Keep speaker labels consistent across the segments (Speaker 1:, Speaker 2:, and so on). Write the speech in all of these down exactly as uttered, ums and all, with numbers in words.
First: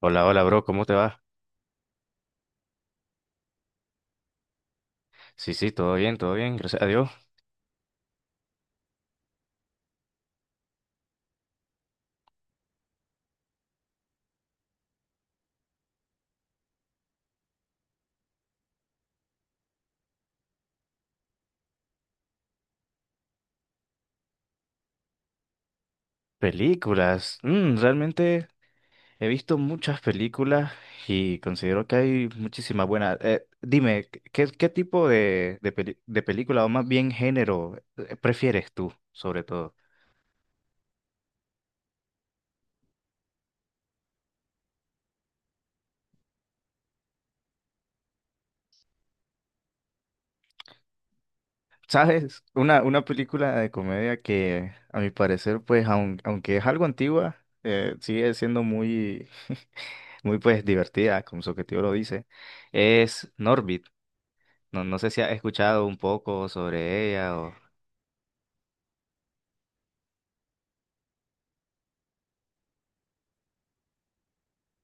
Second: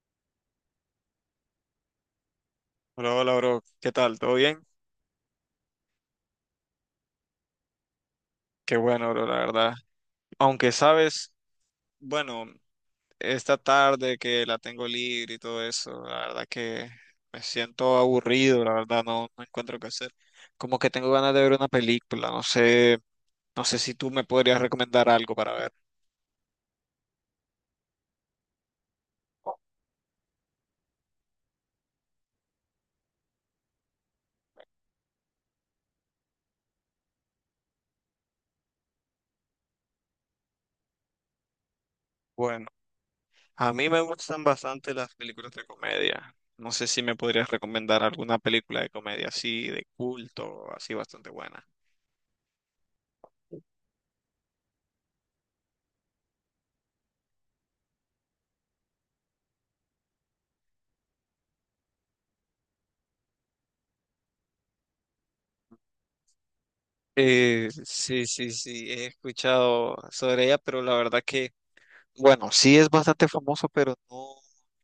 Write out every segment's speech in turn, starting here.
Speaker 1: Hola, hola, bro, ¿cómo te va?
Speaker 2: Hola, hola, bro. ¿Qué tal? ¿Todo bien?
Speaker 1: Sí, sí, todo bien, todo bien, gracias a Dios.
Speaker 2: Qué bueno, bro, la verdad. Aunque sabes, bueno, esta tarde que la tengo libre y todo eso, la verdad que me siento aburrido, la verdad, no, no encuentro qué hacer. Como que tengo ganas de ver una película, no sé, no sé si tú me podrías recomendar algo para ver.
Speaker 1: Películas. Mm, realmente he visto muchas películas y considero que hay muchísimas buenas. Eh, dime, ¿qué, qué tipo de, de, peli- de película o más bien género eh, prefieres tú, sobre todo?
Speaker 2: Bueno, a mí me gustan bastante las películas de comedia. No sé si me podrías recomendar alguna película de comedia así, de culto, así bastante buena.
Speaker 1: ¿Sabes? Una, una película de comedia que, a mi parecer, pues, aun- aunque es algo antigua, eh, sigue siendo muy, muy, pues, divertida, como su objetivo lo dice, es Norbit. No, no sé si has escuchado un poco sobre ella o...
Speaker 2: Eh, sí, sí, sí, he escuchado sobre ella, pero la verdad que, bueno, sí es bastante famoso, pero no,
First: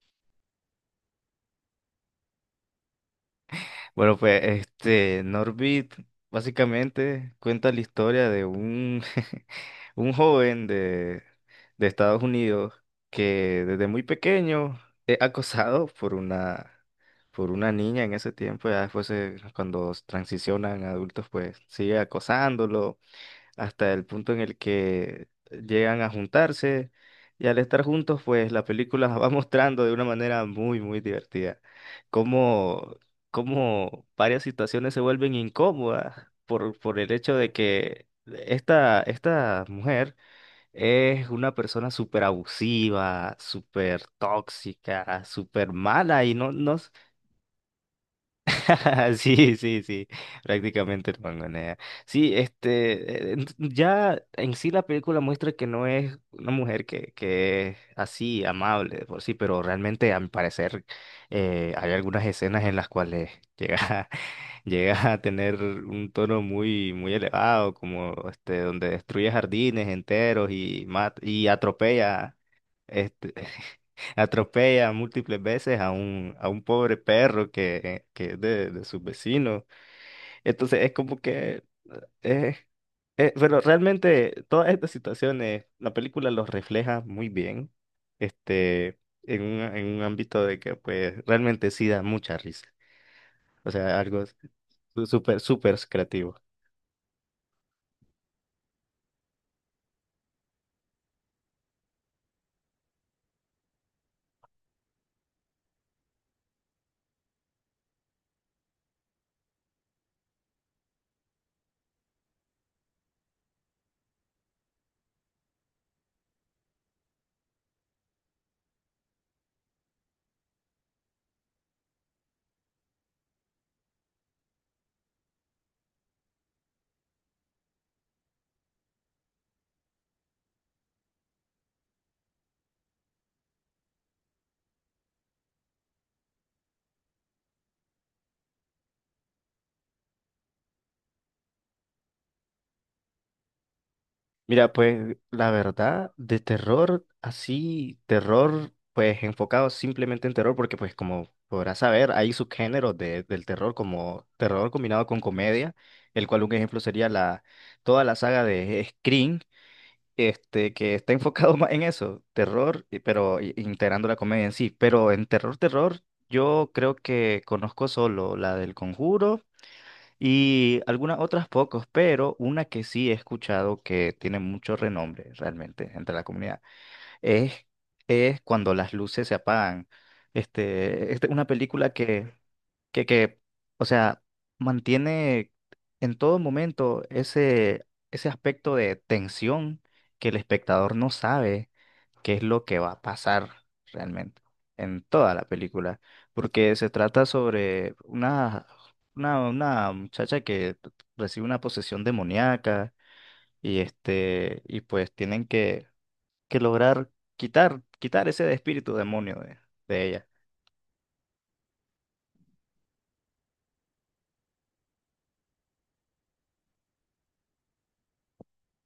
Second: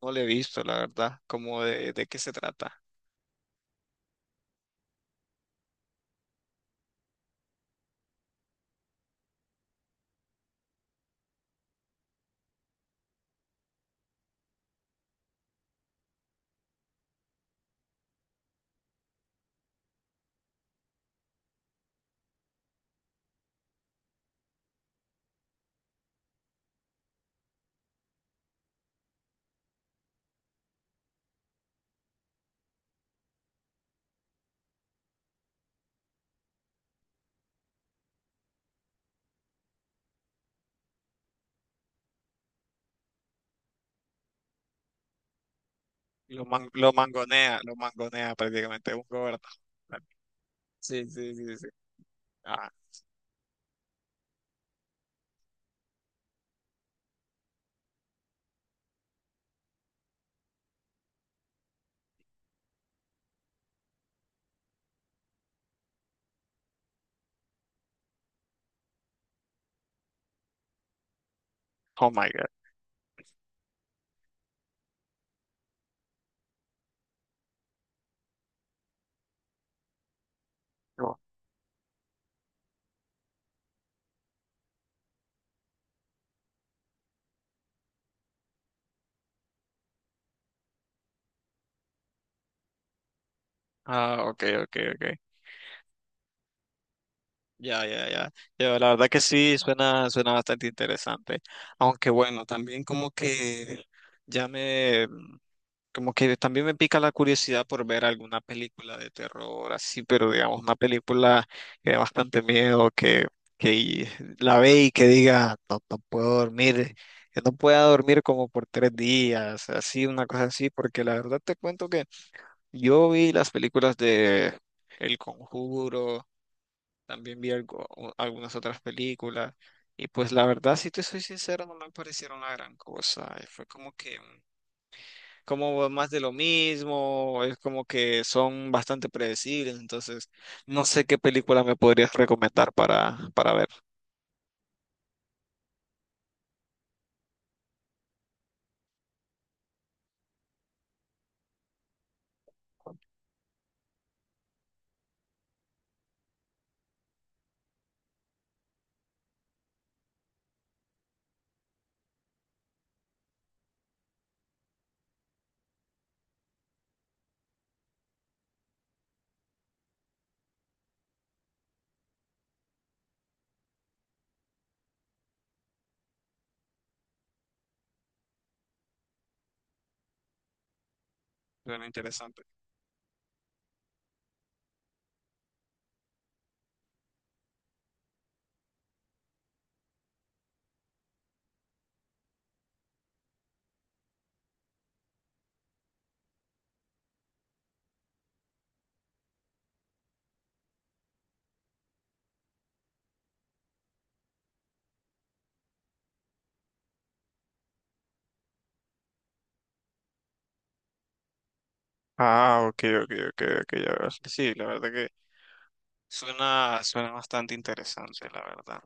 Speaker 2: no le he visto, la verdad, como de, de qué se trata.
Speaker 1: Bueno, pues este Norbit básicamente cuenta la historia de un, un joven de, de Estados Unidos que desde muy pequeño es acosado por una, por una niña en ese tiempo, ya después se- cuando transicionan a adultos, pues sigue acosándolo hasta el punto en el que llegan a juntarse, y al estar juntos, pues la película va mostrando de una manera muy, muy divertida cómo, cómo varias situaciones se vuelven incómodas por, por el hecho de que esta, esta mujer es una persona súper abusiva, súper tóxica, súper mala y
Speaker 2: Lo,
Speaker 1: no,
Speaker 2: man-
Speaker 1: no.
Speaker 2: lo mangonea, lo mangonea prácticamente un gobernador.
Speaker 1: Sí, sí, sí,
Speaker 2: Sí,
Speaker 1: prácticamente el
Speaker 2: sí, sí, sí.
Speaker 1: mangonea. Sí,
Speaker 2: Ah,
Speaker 1: este, eh, ent- ya en sí la película muestra que no es una mujer que, que es así, amable de por sí, pero realmente a mi parecer eh, hay algunas escenas en las cuales llega, a- llega a tener un tono muy, muy elevado, como este, donde destruye jardines enteros y, mat- y
Speaker 2: oh my
Speaker 1: atropella
Speaker 2: God.
Speaker 1: este, atropella múltiples veces a un, a un pobre perro que, que es de, de sus vecinos. Entonces es como
Speaker 2: No.
Speaker 1: que... eh, eh, pero realmente todas estas situaciones, la película los refleja muy bien, este, en un, en un ámbito de que pues realmente sí da mucha risa. O sea,
Speaker 2: Ah,
Speaker 1: algo s-
Speaker 2: ok, ok, ok.
Speaker 1: súper, súper creativo.
Speaker 2: Ya, ya, ya. Ya, la verdad que sí, suena, suena bastante interesante. Aunque bueno, también como que ya me, como que también me pica la curiosidad por ver alguna película de terror así, pero digamos una película que da bastante miedo, que, que y- la ve y que diga, no, no puedo dormir, que no pueda dormir como por tres días, así, una cosa así, porque la verdad te cuento que yo vi las películas de El Conjuro, también vi algo- u- algunas otras películas, y pues la verdad, si te soy sincero, no me parecieron la gran cosa, y fue como que como más de lo mismo, es como que son bastante predecibles, entonces no sé qué película me podrías recomendar para, para ver.
Speaker 1: Mira, pues la verdad, de terror, así, terror, pues enfocado simplemente en terror, porque pues como podrás saber, hay subgéneros de- del terror, como terror combinado con comedia, el cual un ejemplo sería la, toda la saga de Scream, este, que está enfocado más en eso, terror, y- pero i- integrando la comedia en sí. Pero en terror, terror, yo creo que conozco solo la del Conjuro. Y algunas otras pocos, pero una que sí he escuchado que tiene mucho renombre realmente entre la comunidad es, es cuando las luces se apagan. Este, este, una
Speaker 2: Suena
Speaker 1: película que,
Speaker 2: interesante.
Speaker 1: que, que, o sea, mantiene en todo momento ese, ese aspecto de tensión, que el espectador no sabe qué es lo que va a pasar realmente en toda la película, porque se trata sobre una, una, una muchacha que recibe una posesión demoníaca y este, y pues tienen que, que lograr quitar, quitar ese espíritu demonio de, de ella.
Speaker 2: Ah, ok, ok, ok, ok, ya veo. Sí, la verdad que suena, suena bastante interesante, la verdad.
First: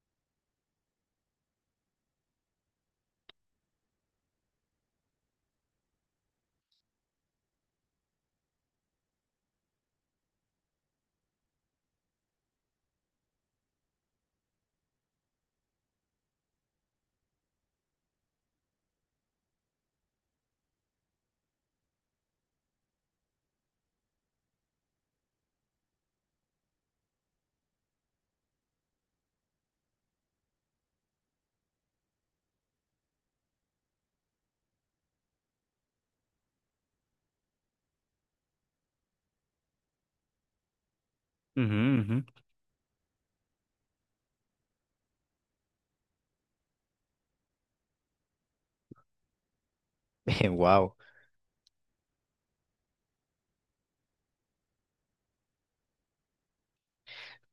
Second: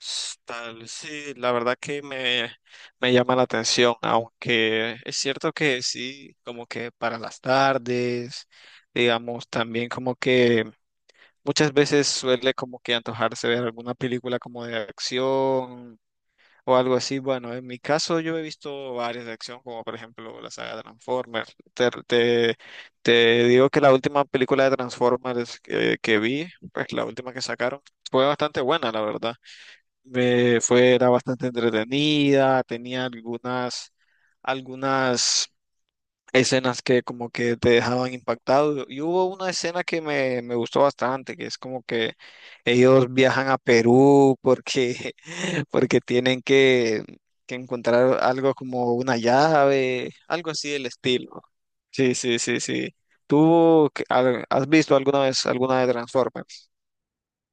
Speaker 2: S- Tal, sí, la verdad que me, me llama la atención, aunque es cierto que sí, como que para las tardes, digamos, también como que muchas veces suele como que antojarse ver alguna película como de acción o algo así. Bueno, en mi caso yo he visto varias de acción, como por ejemplo la saga Transformers. Te, te- te digo que la última película de Transformers que, que vi, pues la última que sacaron, fue bastante buena, la verdad. Me fue, era bastante entretenida, tenía algunas, algunas escenas que como que te dejaban impactado. Y hubo una escena que me, me gustó bastante, que es
Speaker 1: Ujú,
Speaker 2: como que
Speaker 1: ujú.
Speaker 2: ellos viajan a Perú porque, porque tienen que, que encontrar algo como una llave, algo así del
Speaker 1: Wow.
Speaker 2: estilo. Sí, sí, sí, sí. ¿Tú qué- al- has visto alguna vez alguna de Transformers?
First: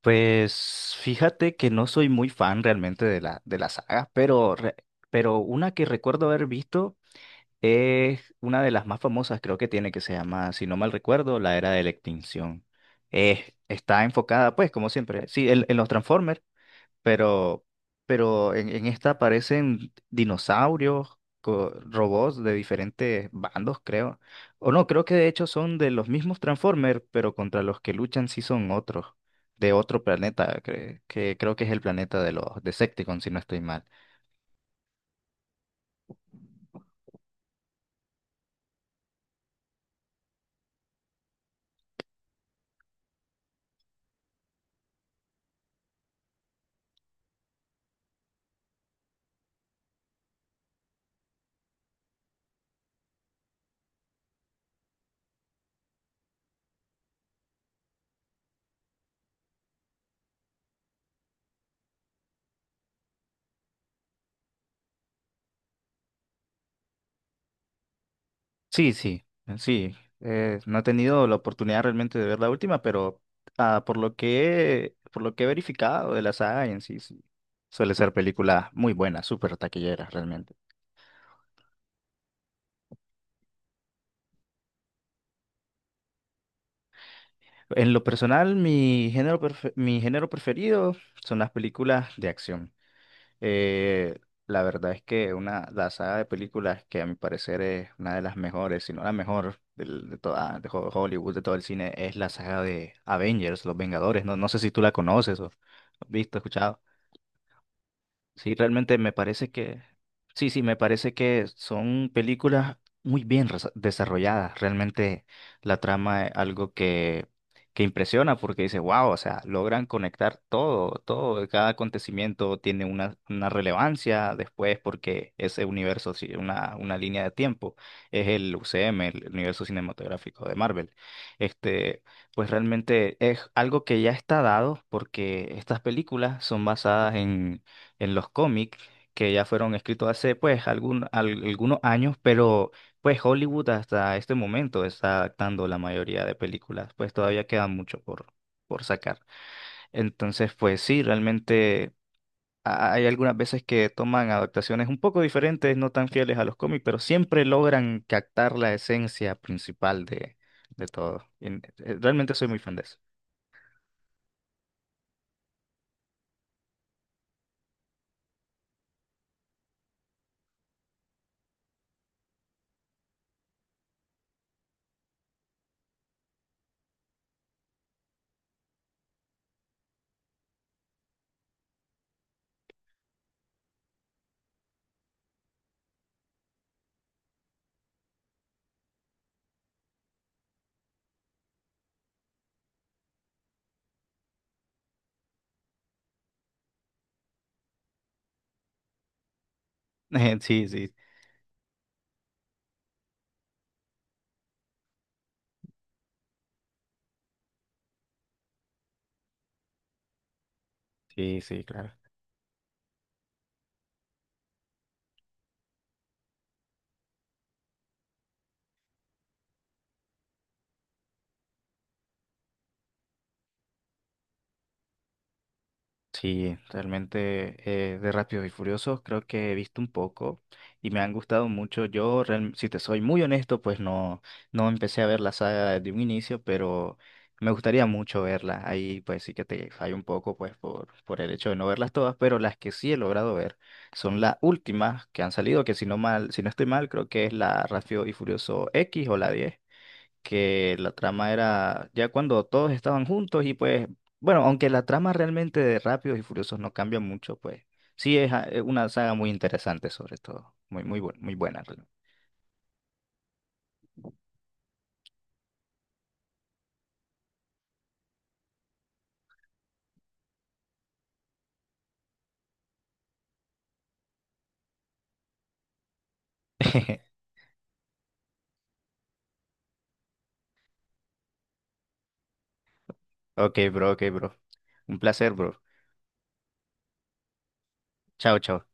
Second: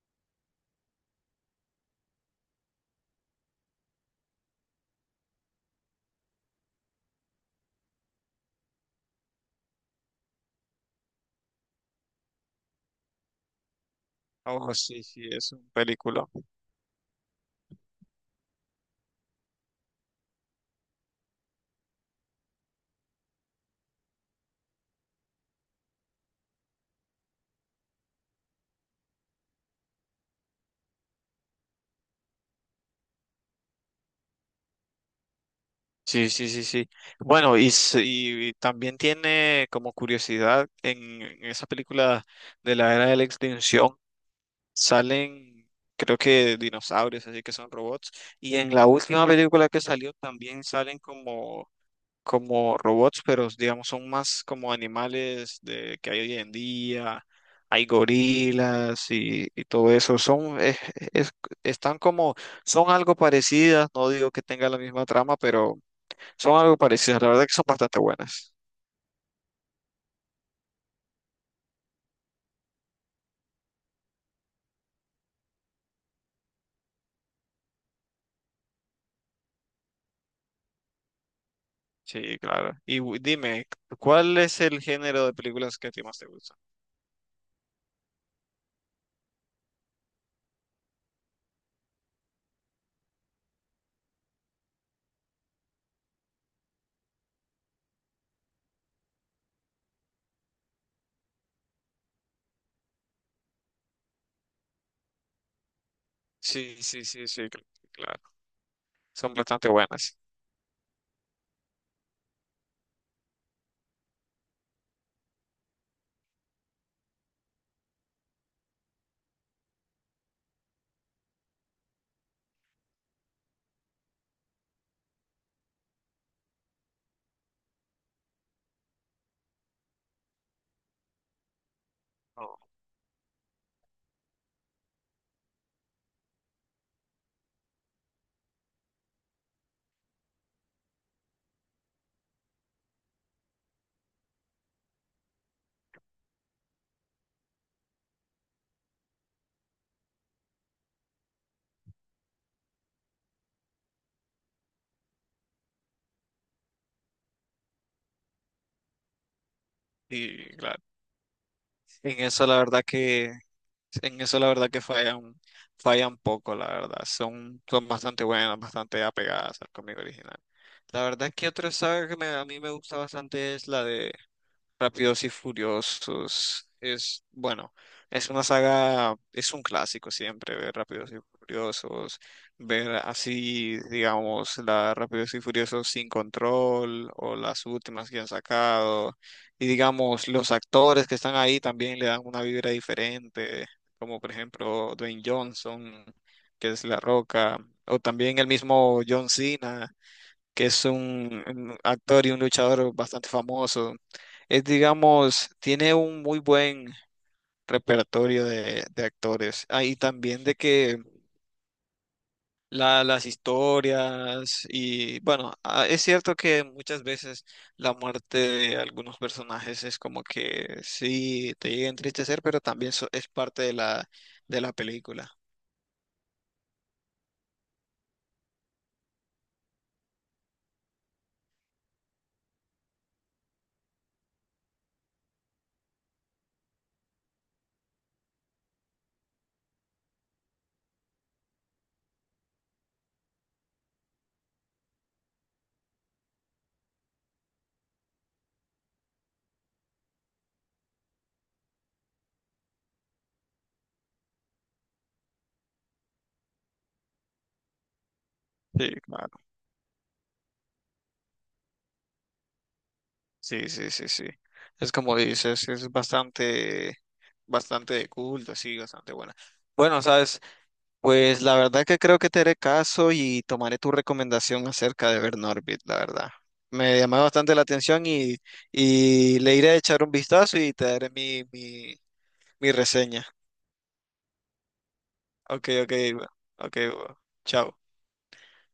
Speaker 1: Pues fíjate que no soy muy fan realmente de la, de la saga, pero, re- pero una que recuerdo haber visto, es una de las más famosas, creo que tiene, que se llama, si no mal recuerdo, La Era de la Extinción. Eh, está enfocada, pues,
Speaker 2: Oh,
Speaker 1: como
Speaker 2: sí,
Speaker 1: siempre,
Speaker 2: sí,
Speaker 1: sí,
Speaker 2: es
Speaker 1: en,
Speaker 2: un
Speaker 1: en los
Speaker 2: película.
Speaker 1: Transformers, pero, pero en, en esta aparecen dinosaurios, co- robots de diferentes bandos, creo. O no, creo que de hecho son de los mismos Transformers, pero contra los que luchan sí son otros, de otro planeta, cre- que creo que es el planeta de los Decepticons, si no estoy mal.
Speaker 2: Sí, sí, sí, sí. Bueno, y, s- y también tiene como curiosidad, en, en esa película de la era de la extinción salen, creo que dinosaurios, así que son robots. Y en la última película que salió también salen como, como robots, pero digamos son más como animales de, que hay hoy en día. Hay gorilas y, y todo eso. Son, es- es- Están como, son algo parecidas. No digo que tenga la misma trama, pero son algo parecidas, la verdad que son bastante buenas.
Speaker 1: Sí, sí, sí. eh, no he tenido la oportunidad realmente de ver la última, pero ah, por lo que, por lo que he verificado de la saga en sí, sí, suele ser película muy buena, súper taquillera realmente.
Speaker 2: Sí, claro. Y gu- dime, ¿cuál es el género de películas que a ti más te gusta?
Speaker 1: En lo personal, mi género, prefe- mi género preferido son las películas de acción. Eh, la verdad es que una, la saga de películas que a mi parecer es una de las mejores, si no la mejor del- de toda de Ho- Hollywood, de todo el cine, es la saga de Avengers, Los Vengadores. No, no sé si tú la conoces o has visto, escuchado.
Speaker 2: Sí, sí, sí, sí, cl- claro.
Speaker 1: Sí, realmente me
Speaker 2: Son
Speaker 1: parece
Speaker 2: bastante
Speaker 1: que,
Speaker 2: buenas.
Speaker 1: sí, sí, me parece que son películas muy bien resa- desarrolladas. Realmente la trama es algo que, que impresiona porque dice, wow, o sea, logran conectar todo, todo, cada acontecimiento tiene una, una relevancia después porque ese universo, sí, una, una línea de tiempo, es el U C M, el universo cinematográfico de Marvel. Este, pues
Speaker 2: Oh,
Speaker 1: realmente es algo que ya está dado porque estas películas son basadas en en los cómics que ya fueron escritos hace pues algún- al- algunos años, pero pues Hollywood hasta este momento está adaptando la mayoría de películas, pues todavía queda mucho por, por sacar. Entonces, pues sí, realmente ha- hay algunas veces que toman adaptaciones un poco diferentes, no tan fieles a los cómics, pero siempre logran captar la esencia principal de,
Speaker 2: y claro.
Speaker 1: de todo. Y, eh,
Speaker 2: En
Speaker 1: Realmente
Speaker 2: eso
Speaker 1: soy muy
Speaker 2: la
Speaker 1: fan de
Speaker 2: verdad
Speaker 1: eso.
Speaker 2: que, en eso la verdad que fallan, fallan poco, la verdad. Son, son bastante buenas, bastante apegadas al cómic original. La verdad que otra saga que me- A mí me gusta bastante es la de Rápidos y Furiosos es, bueno, es una saga, es un clásico siempre ver Rápidos y Furiosos, ver así, digamos, la Rápidos y Furiosos sin control o las últimas que han sacado. Y digamos, los actores que están ahí también le dan una vibra diferente, como por ejemplo Dwayne Johnson, que es La Roca, o también el mismo John Cena que
Speaker 1: Sí,
Speaker 2: es
Speaker 1: sí,
Speaker 2: un, un actor y un luchador bastante famoso. Es, digamos, tiene un muy buen repertorio de, de actores. Ah, y también de que
Speaker 1: sí, sí, claro.
Speaker 2: la- las historias y, bueno, ah, es cierto que muchas veces la muerte de algunos personajes es como que sí te llega a entristecer, pero también so- es parte de la, de la película.
Speaker 1: Sí, realmente eh, de Rápidos y Furiosos creo que he visto un poco y me han gustado mucho. Yo, real- si te soy muy honesto, pues no, no empecé a ver la saga desde un inicio, pero me gustaría mucho verla. Ahí pues sí que te fallo un poco pues por, por el hecho de no verlas todas, pero las que sí he logrado ver son las últimas que han salido, que si no mal, si no estoy mal, creo que es la Rápido y Furioso X o la diez, que la trama era ya cuando todos estaban juntos y pues, bueno, aunque la trama realmente de Rápidos y Furiosos no cambia mucho, pues sí es ah, eh, una
Speaker 2: Sí,
Speaker 1: saga muy
Speaker 2: claro.
Speaker 1: interesante sobre todo, muy, muy, bu- muy buena realmente.
Speaker 2: Sí, sí, sí, sí. Es como dices, es bastante bastante cool, así, bastante buena. Bueno, sabes, pues la verdad que creo que te haré caso y tomaré tu recomendación acerca de ver Norbit, la verdad. Me llamó bastante la atención y, y le iré a echar un vistazo y te daré mi, mi, mi reseña.
Speaker 1: Ok, bro, ok, bro. Un placer, bro.
Speaker 2: Ok, ok, ok, chao.
Speaker 1: Chao, chao.